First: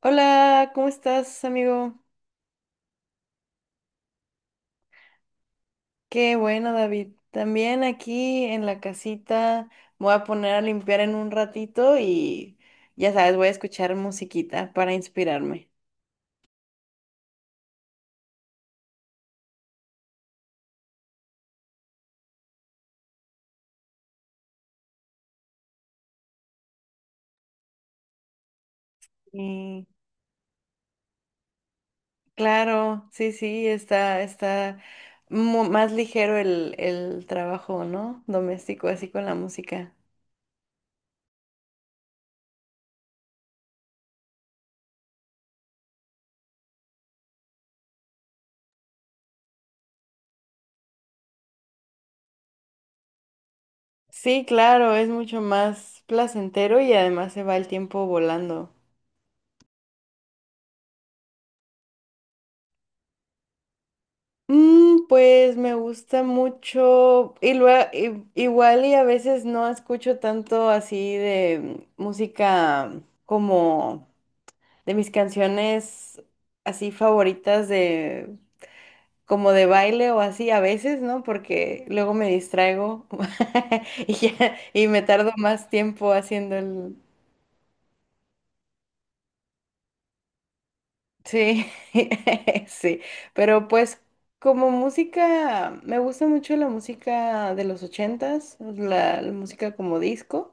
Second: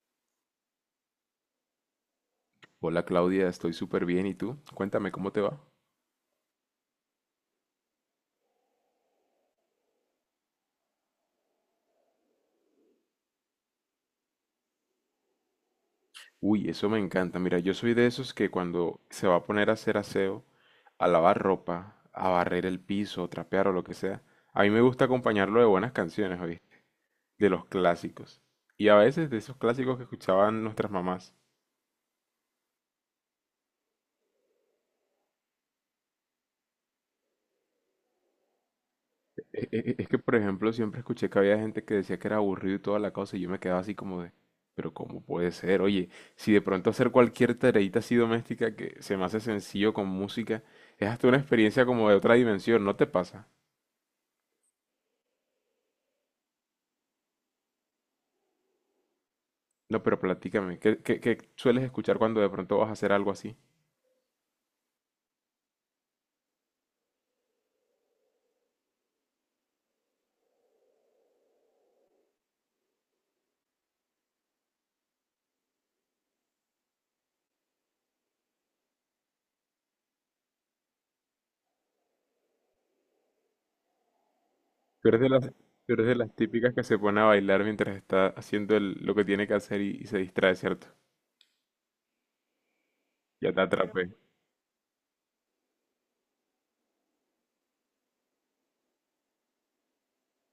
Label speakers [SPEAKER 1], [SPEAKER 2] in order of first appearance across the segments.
[SPEAKER 1] Hola, ¿cómo estás, amigo?
[SPEAKER 2] Hola Claudia, estoy súper bien. ¿Y tú? Cuéntame cómo te va.
[SPEAKER 1] Qué bueno, David. También aquí en la casita me voy a poner a limpiar en un ratito y ya sabes, voy a escuchar musiquita para inspirarme.
[SPEAKER 2] Uy, eso me encanta. Mira, yo soy de esos que cuando se va a poner a hacer aseo, a lavar ropa, a barrer el piso, trapear o lo que sea, a mí me gusta acompañarlo de buenas canciones, ¿oíste? De los clásicos. Y a veces de esos
[SPEAKER 1] Y
[SPEAKER 2] clásicos que escuchaban nuestras mamás.
[SPEAKER 1] claro, sí, sí, está más ligero el trabajo, ¿no? Doméstico, así con la
[SPEAKER 2] E-
[SPEAKER 1] música.
[SPEAKER 2] e- Es que, por ejemplo, siempre escuché que había gente que decía que era aburrido y toda la cosa, y yo me quedaba así como de, pero ¿cómo puede ser? Oye, si de pronto hacer cualquier tareita así doméstica que se me hace sencillo con música, es hasta una experiencia como de otra dimensión, ¿no te pasa?
[SPEAKER 1] Sí, claro, es mucho más placentero y además se va el tiempo volando.
[SPEAKER 2] No, pero platícame, ¿qué, qué sueles escuchar cuando de pronto vas a hacer algo así?
[SPEAKER 1] Pues me gusta mucho y luego igual y a veces no escucho tanto así de música como de mis canciones así favoritas de como de baile o así a veces, ¿no? Porque luego me distraigo y me
[SPEAKER 2] Tú eres de
[SPEAKER 1] tardo
[SPEAKER 2] las,
[SPEAKER 1] más
[SPEAKER 2] tú eres
[SPEAKER 1] tiempo
[SPEAKER 2] de las
[SPEAKER 1] haciendo
[SPEAKER 2] típicas que
[SPEAKER 1] el.
[SPEAKER 2] se pone a bailar mientras está haciendo lo que tiene que hacer y se distrae, ¿cierto?
[SPEAKER 1] Sí, sí,
[SPEAKER 2] Ya te
[SPEAKER 1] pero pues
[SPEAKER 2] atrapé.
[SPEAKER 1] como música, me gusta mucho la música de los ochentas, la música como disco,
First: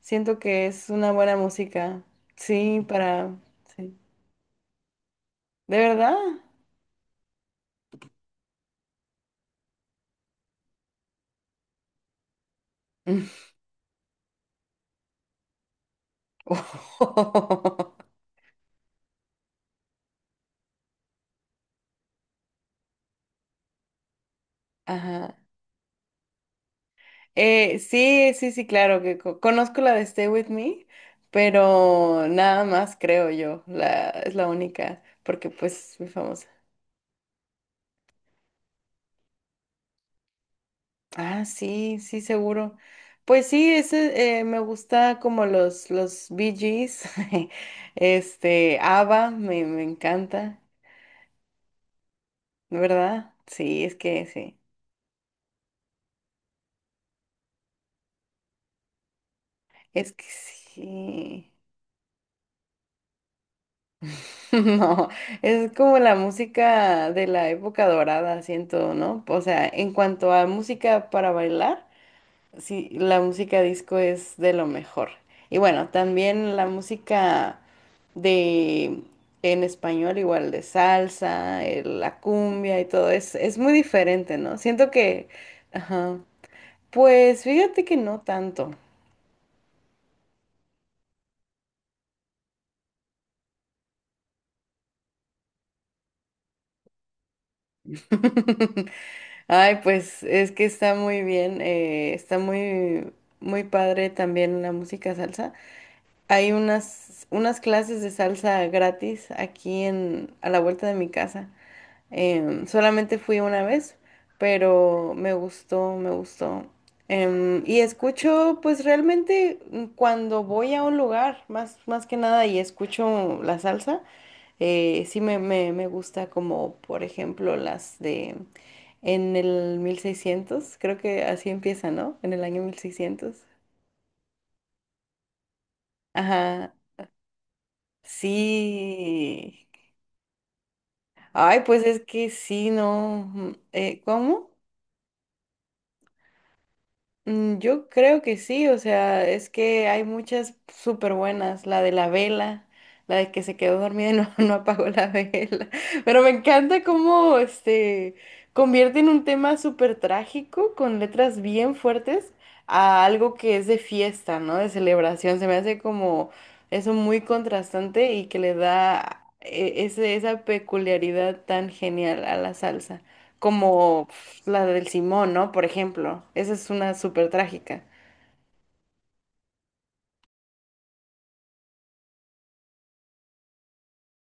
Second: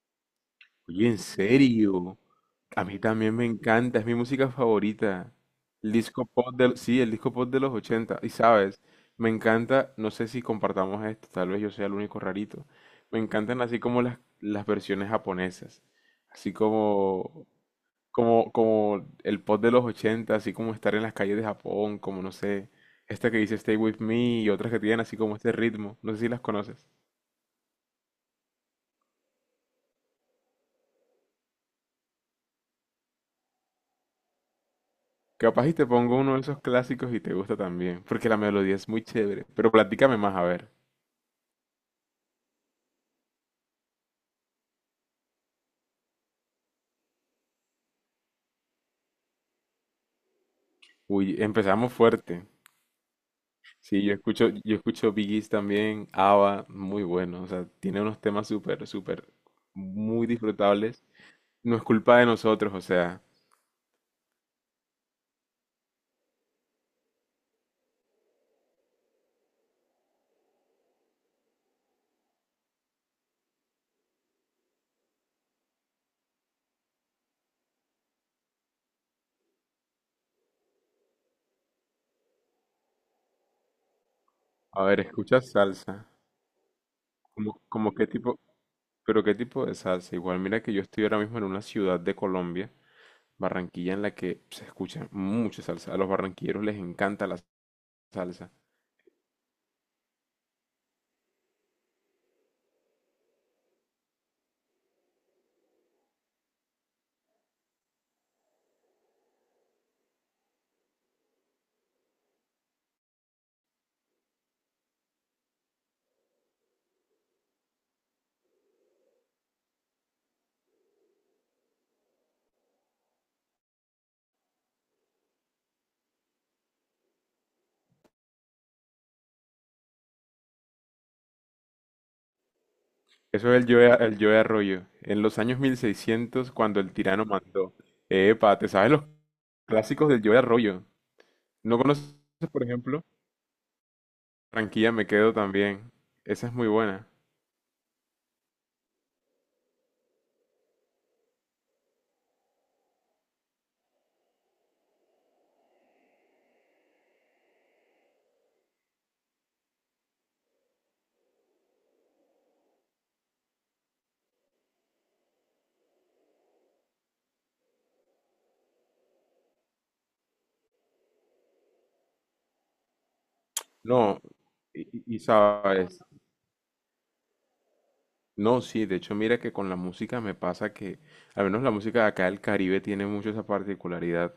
[SPEAKER 1] siento que es
[SPEAKER 2] Oye,
[SPEAKER 1] una
[SPEAKER 2] ¿en
[SPEAKER 1] buena música,
[SPEAKER 2] serio?
[SPEAKER 1] sí,
[SPEAKER 2] A mí también
[SPEAKER 1] para,
[SPEAKER 2] me
[SPEAKER 1] sí,
[SPEAKER 2] encanta, es mi música favorita.
[SPEAKER 1] ¿de
[SPEAKER 2] El
[SPEAKER 1] verdad?
[SPEAKER 2] disco pop del, sí, el disco pop de los 80. Y sabes, me encanta, no sé si compartamos esto, tal vez yo sea el único rarito. Me encantan así como las versiones japonesas, así como, como el pop de los 80, así como estar en las calles de Japón, como no sé, esta que dice Stay With Me y otras que tienen así
[SPEAKER 1] Ajá.
[SPEAKER 2] como este ritmo. No sé si las conoces.
[SPEAKER 1] Sí, sí, sí, claro, que conozco la de Stay With Me, pero nada más creo yo, la, es la única, porque
[SPEAKER 2] Capaz y te
[SPEAKER 1] pues muy
[SPEAKER 2] pongo uno de
[SPEAKER 1] famosa.
[SPEAKER 2] esos clásicos y te gusta también, porque la melodía es muy chévere. Pero platícame más, a ver.
[SPEAKER 1] Ah, sí, sí, seguro. Pues sí, ese me gusta como los Bee Gees, este, ABBA, me encanta,
[SPEAKER 2] Uy, empezamos fuerte.
[SPEAKER 1] ¿verdad? Sí, es
[SPEAKER 2] Sí, yo
[SPEAKER 1] que
[SPEAKER 2] escucho,
[SPEAKER 1] sí,
[SPEAKER 2] yo escucho Bee Gees también, ABBA, muy bueno. O sea, tiene unos temas súper, súper,
[SPEAKER 1] es que
[SPEAKER 2] muy disfrutables.
[SPEAKER 1] sí.
[SPEAKER 2] No es culpa de nosotros, o sea.
[SPEAKER 1] No, es como la música de la época dorada, siento, ¿no? O sea, en cuanto a música para bailar. Sí, la música disco es de lo mejor. Y bueno, también la música de en español, igual de salsa, la cumbia y todo, es muy diferente, ¿no?
[SPEAKER 2] A
[SPEAKER 1] Siento
[SPEAKER 2] ver,
[SPEAKER 1] que,
[SPEAKER 2] escuchas salsa.
[SPEAKER 1] ajá, pues
[SPEAKER 2] ¿Cómo,
[SPEAKER 1] fíjate
[SPEAKER 2] cómo
[SPEAKER 1] que
[SPEAKER 2] qué
[SPEAKER 1] no
[SPEAKER 2] tipo,
[SPEAKER 1] tanto.
[SPEAKER 2] pero qué tipo de salsa? Igual, mira que yo estoy ahora mismo en una ciudad de Colombia, Barranquilla, en la que se escucha mucha salsa. A los barranquilleros les encanta la salsa.
[SPEAKER 1] Ay, pues es que está muy bien, está muy, muy padre también la música salsa. Hay unas, unas clases de salsa gratis aquí en, a la vuelta de mi casa. Solamente fui una vez, pero me gustó, me gustó. Y escucho, pues realmente cuando voy a un lugar, más, más que nada, y escucho la salsa, sí me gusta como, por ejemplo, las de en el 1600, creo que así empieza, ¿no? En el año 1600.
[SPEAKER 2] Eso es el Joe Arroyo. En los años 1600,
[SPEAKER 1] Ajá,
[SPEAKER 2] cuando el tirano mandó. Epa, ¿te sabes los
[SPEAKER 1] sí.
[SPEAKER 2] clásicos del Joe Arroyo?
[SPEAKER 1] Ay,
[SPEAKER 2] ¿No
[SPEAKER 1] pues es
[SPEAKER 2] conoces,
[SPEAKER 1] que
[SPEAKER 2] por
[SPEAKER 1] sí,
[SPEAKER 2] ejemplo?
[SPEAKER 1] no. ¿Cómo?
[SPEAKER 2] Tranquila, me quedo también. Esa es muy buena.
[SPEAKER 1] Mm, yo creo que sí, o sea, es que hay muchas súper buenas, la de la vela, la de que se quedó dormida y no, no apagó la vela, pero me encanta cómo este convierten un tema súper trágico con letras bien fuertes a algo que es de fiesta, ¿no? De celebración, se me hace como eso muy contrastante y que le da esa peculiaridad tan genial a la salsa como
[SPEAKER 2] No,
[SPEAKER 1] pf, la
[SPEAKER 2] y,
[SPEAKER 1] del
[SPEAKER 2] y- y
[SPEAKER 1] Simón, ¿no? Por
[SPEAKER 2] sabes,
[SPEAKER 1] ejemplo, esa es una súper trágica.
[SPEAKER 2] no, sí, de hecho mira que con la música me pasa que, al menos la música de acá del Caribe tiene mucho esa particularidad,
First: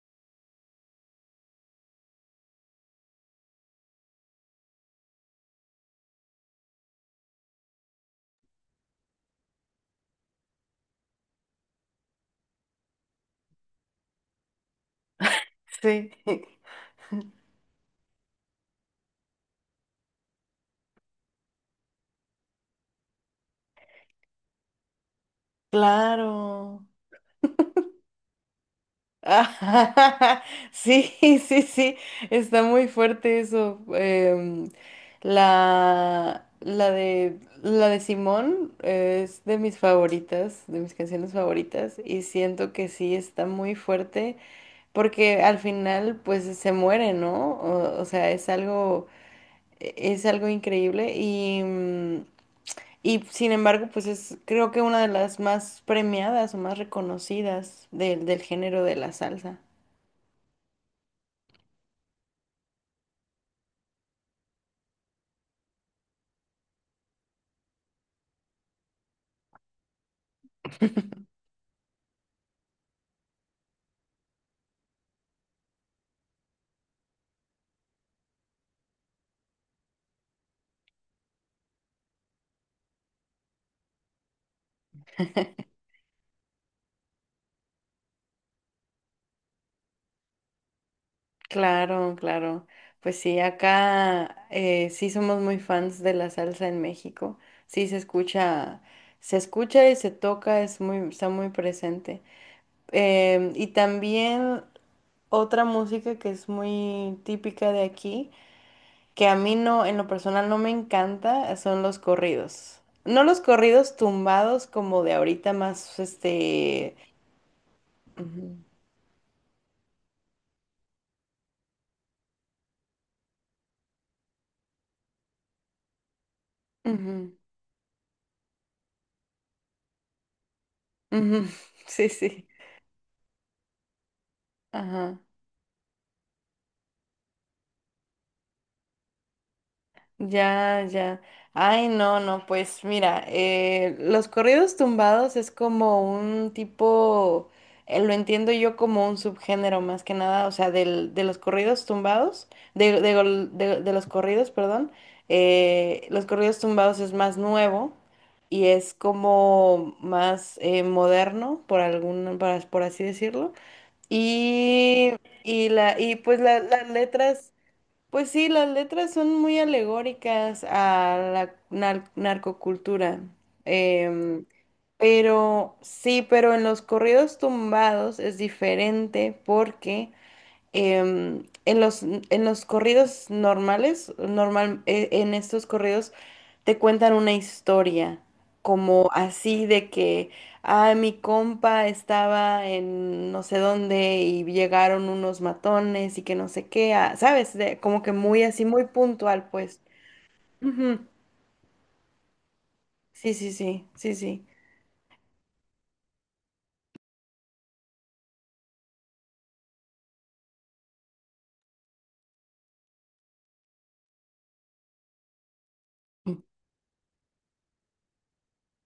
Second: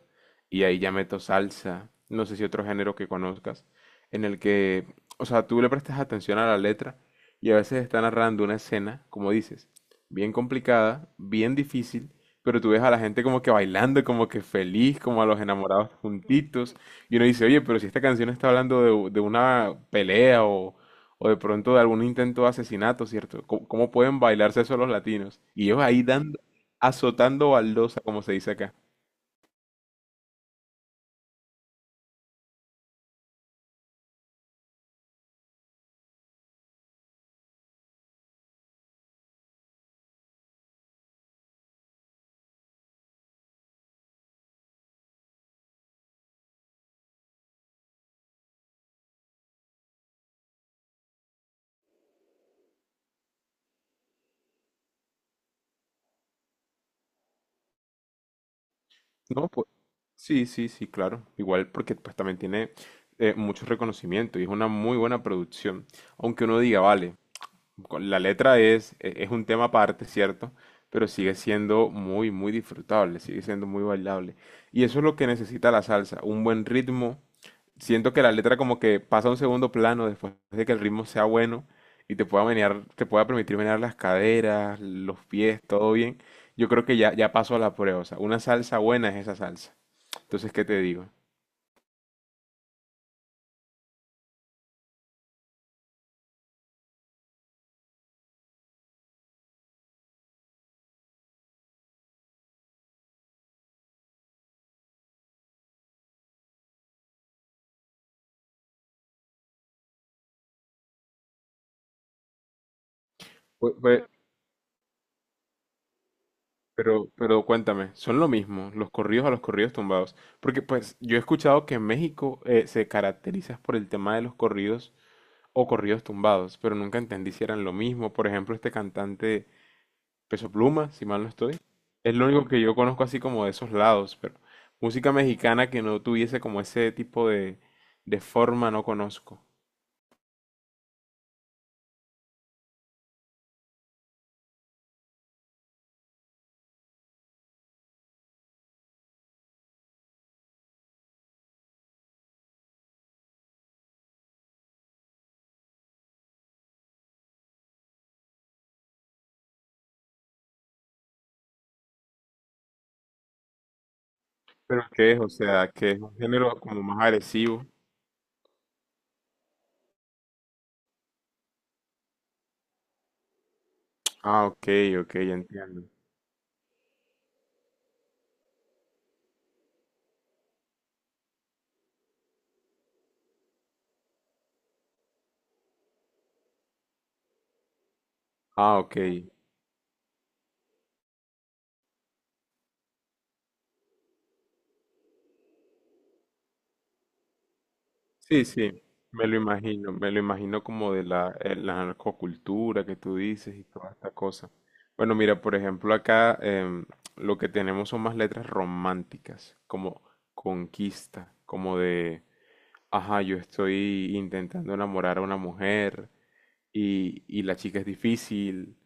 [SPEAKER 2] y ahí ya meto salsa, no sé si otro género que conozcas, en el que, o sea, tú le prestas atención a la letra y a veces está narrando una escena, como dices, bien complicada, bien difícil, pero tú ves a la gente como que bailando, como que feliz, como a los enamorados
[SPEAKER 1] Sí,
[SPEAKER 2] juntitos, y uno dice, oye, pero si esta canción está hablando de una pelea o de pronto de algún intento de asesinato, ¿cierto? ¿Cómo, cómo pueden bailarse eso los latinos? Y ellos ahí dando,
[SPEAKER 1] claro.
[SPEAKER 2] azotando baldosa, como se dice acá.
[SPEAKER 1] Ah, sí, sí, sí, está muy fuerte eso. La de Simón es de mis favoritas, de mis canciones favoritas, y siento que sí está muy fuerte porque al final pues se muere, ¿no? O sea, es algo... Es algo increíble y, y sin embargo, pues es creo que una de las más premiadas o más reconocidas del género de la
[SPEAKER 2] No,
[SPEAKER 1] salsa.
[SPEAKER 2] pues sí, sí, sí, claro. Igual porque pues también tiene mucho reconocimiento y es una muy buena producción. Aunque uno diga, vale, la letra es, es un tema aparte, ¿cierto? Pero sigue siendo muy, muy disfrutable, sigue siendo muy bailable. Y eso es lo que necesita la salsa, un buen ritmo. Siento que la letra como que pasa a un segundo plano después de que el ritmo sea bueno y te pueda menear, te pueda permitir menear las caderas, los pies, todo bien. Yo creo que ya pasó a la prueba. O sea, una salsa buena es esa salsa. Entonces, ¿qué te digo?
[SPEAKER 1] Claro, claro. Pues sí, acá sí somos muy fans de la salsa en México. Sí se escucha y se toca, es muy, está muy presente. Y también otra música que es muy típica de aquí que a mí no, en lo personal no me encanta, son los corridos. No los
[SPEAKER 2] Pues,
[SPEAKER 1] corridos
[SPEAKER 2] pues,
[SPEAKER 1] tumbados como de ahorita más, este...
[SPEAKER 2] Pero cuéntame, ¿son lo
[SPEAKER 1] Ujú,
[SPEAKER 2] mismo los corridos a los corridos tumbados? Porque pues yo he escuchado que en México se caracteriza por el tema de los corridos o corridos tumbados, pero nunca entendí
[SPEAKER 1] ujú,
[SPEAKER 2] si eran lo mismo. Por ejemplo, este cantante Peso Pluma, si mal no
[SPEAKER 1] ujú,
[SPEAKER 2] estoy,
[SPEAKER 1] sí,
[SPEAKER 2] es lo único
[SPEAKER 1] sí.
[SPEAKER 2] que yo conozco así como de esos lados, pero música
[SPEAKER 1] Ajá.
[SPEAKER 2] mexicana que no tuviese como ese tipo de forma no conozco.
[SPEAKER 1] Ya, ya. Ay, no, no, pues mira, los corridos tumbados es como un tipo, lo entiendo yo como un subgénero más que nada, o sea, del, de los corridos tumbados, de los corridos, perdón, los corridos tumbados es más nuevo y es como más moderno, por algún, por así decirlo.
[SPEAKER 2] ¿Pero
[SPEAKER 1] Y,
[SPEAKER 2] qué es? O sea, que es un
[SPEAKER 1] y pues
[SPEAKER 2] género como
[SPEAKER 1] las
[SPEAKER 2] más
[SPEAKER 1] letras...
[SPEAKER 2] agresivo.
[SPEAKER 1] Pues sí, las letras son muy alegóricas a la narcocultura. Em,
[SPEAKER 2] Ah, ok, ok, ya
[SPEAKER 1] pero
[SPEAKER 2] entiendo.
[SPEAKER 1] sí, pero en los corridos tumbados es diferente porque en en los corridos normales, normal, en estos corridos te cuentan una historia,
[SPEAKER 2] Ah, ok.
[SPEAKER 1] como así de que, ah, mi compa estaba en no sé dónde y llegaron unos matones y que no sé qué, ah, ¿sabes? De- como que muy
[SPEAKER 2] Sí,
[SPEAKER 1] así,
[SPEAKER 2] sí,
[SPEAKER 1] muy
[SPEAKER 2] me lo
[SPEAKER 1] puntual, pues.
[SPEAKER 2] imagino, me lo imagino como
[SPEAKER 1] Ujú.
[SPEAKER 2] de la, la narcocultura que tú
[SPEAKER 1] Sí, sí,
[SPEAKER 2] dices y
[SPEAKER 1] sí,
[SPEAKER 2] toda esta
[SPEAKER 1] sí, sí.
[SPEAKER 2] cosa. Bueno, mira, por ejemplo, acá em, lo que tenemos son más letras románticas, como conquista, como de, ajá, yo estoy intentando enamorar a una mujer
[SPEAKER 1] Mm.
[SPEAKER 2] y la chica es difícil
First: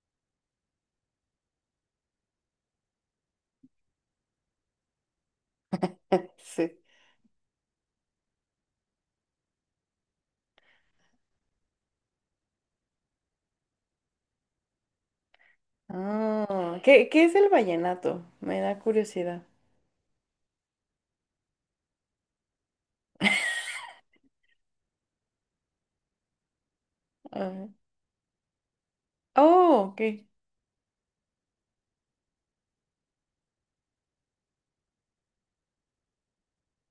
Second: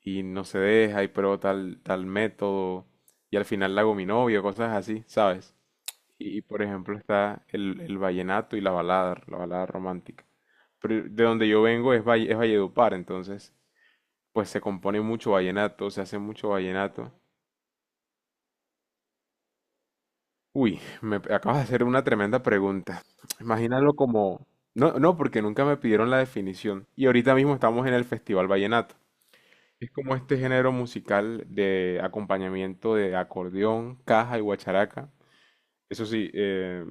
[SPEAKER 2] y no se deja y pruebo tal, tal método y al final la hago mi novio, cosas así, ¿sabes? Y por
[SPEAKER 1] Sí.
[SPEAKER 2] ejemplo está el vallenato y la balada romántica. Pero de donde yo vengo es, es Valledupar, entonces pues se compone mucho vallenato, se hace mucho
[SPEAKER 1] Ah, ¿qué,
[SPEAKER 2] vallenato.
[SPEAKER 1] qué es el vallenato? Me da curiosidad.
[SPEAKER 2] Uy, me acabas de hacer una tremenda pregunta. Imagínalo como... No, no, porque nunca me pidieron la definición. Y ahorita mismo
[SPEAKER 1] Ah,
[SPEAKER 2] estamos en el Festival Vallenato.
[SPEAKER 1] oh,
[SPEAKER 2] Es como
[SPEAKER 1] ok.
[SPEAKER 2] este género musical de acompañamiento de acordeón, caja y guacharaca. Eso sí,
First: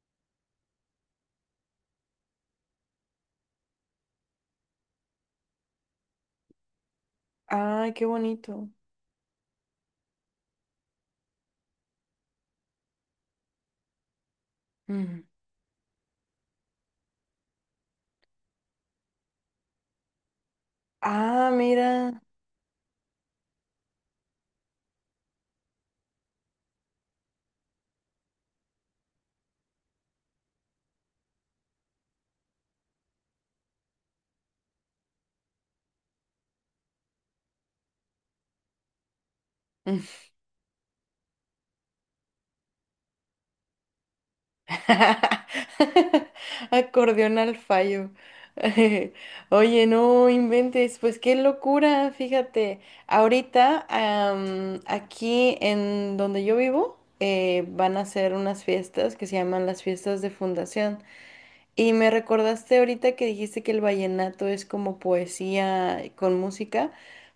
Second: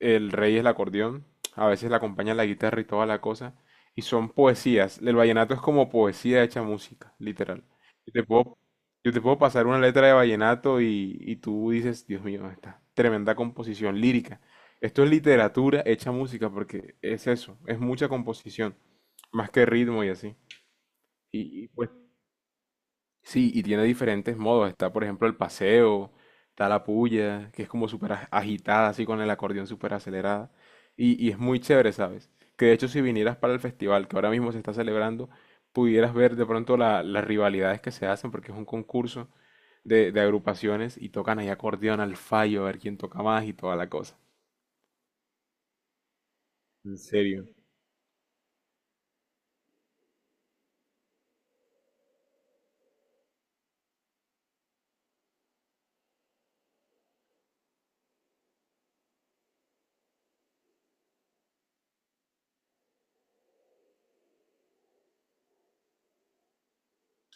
[SPEAKER 2] el rey es el acordeón, a veces le acompaña la guitarra y toda la cosa, y son poesías. El vallenato es como poesía hecha música, literal.
[SPEAKER 1] Ay, qué
[SPEAKER 2] Yo te puedo,
[SPEAKER 1] bonito.
[SPEAKER 2] yo te puedo pasar una letra de vallenato y tú dices, Dios mío, esta tremenda composición lírica. Esto es
[SPEAKER 1] Mm.
[SPEAKER 2] literatura hecha música porque es eso, es mucha composición, más que ritmo y así.
[SPEAKER 1] Ah,
[SPEAKER 2] Y pues
[SPEAKER 1] mira.
[SPEAKER 2] sí, y tiene diferentes modos. Está, por ejemplo, el paseo, está la puya, que es como súper agitada, así con el acordeón súper acelerada. Y es muy chévere, ¿sabes? Que de hecho, si vinieras para el festival que ahora mismo se está celebrando, pudieras ver de pronto las rivalidades que se hacen, porque es un concurso de agrupaciones y tocan ahí acordeón al fallo, a ver quién toca más y toda la cosa. En
[SPEAKER 1] Acordeón
[SPEAKER 2] serio.
[SPEAKER 1] al fallo. Oye, no inventes, pues qué locura, fíjate. Ahorita, aquí en donde yo vivo, van a hacer unas fiestas que se llaman las fiestas de fundación. Y me recordaste ahorita que dijiste que el vallenato es como poesía con música,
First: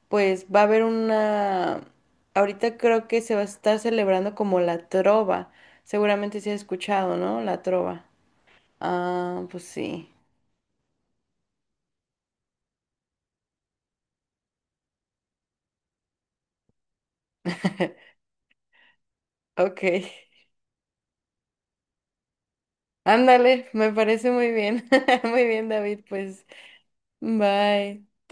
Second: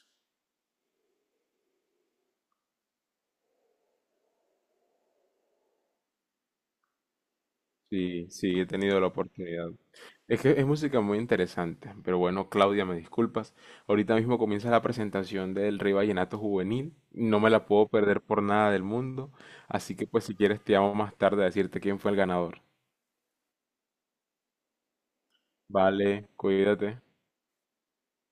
[SPEAKER 1] pues va a haber una, ahorita creo que se va a estar celebrando como la trova, seguramente se ha escuchado, ¿no? La trova.
[SPEAKER 2] Sí, sí, he tenido la
[SPEAKER 1] Ah, pues
[SPEAKER 2] oportunidad.
[SPEAKER 1] sí.
[SPEAKER 2] Es que es música muy interesante, pero bueno, Claudia, me disculpas. Ahorita mismo comienza la presentación del Rey Vallenato Juvenil. No me la puedo perder por nada del mundo.
[SPEAKER 1] Ok.
[SPEAKER 2] Así que pues si quieres te llamo más tarde a decirte quién fue el ganador.
[SPEAKER 1] Ándale, me parece muy bien. Muy bien, David,
[SPEAKER 2] Vale,
[SPEAKER 1] pues
[SPEAKER 2] cuídate.
[SPEAKER 1] bye.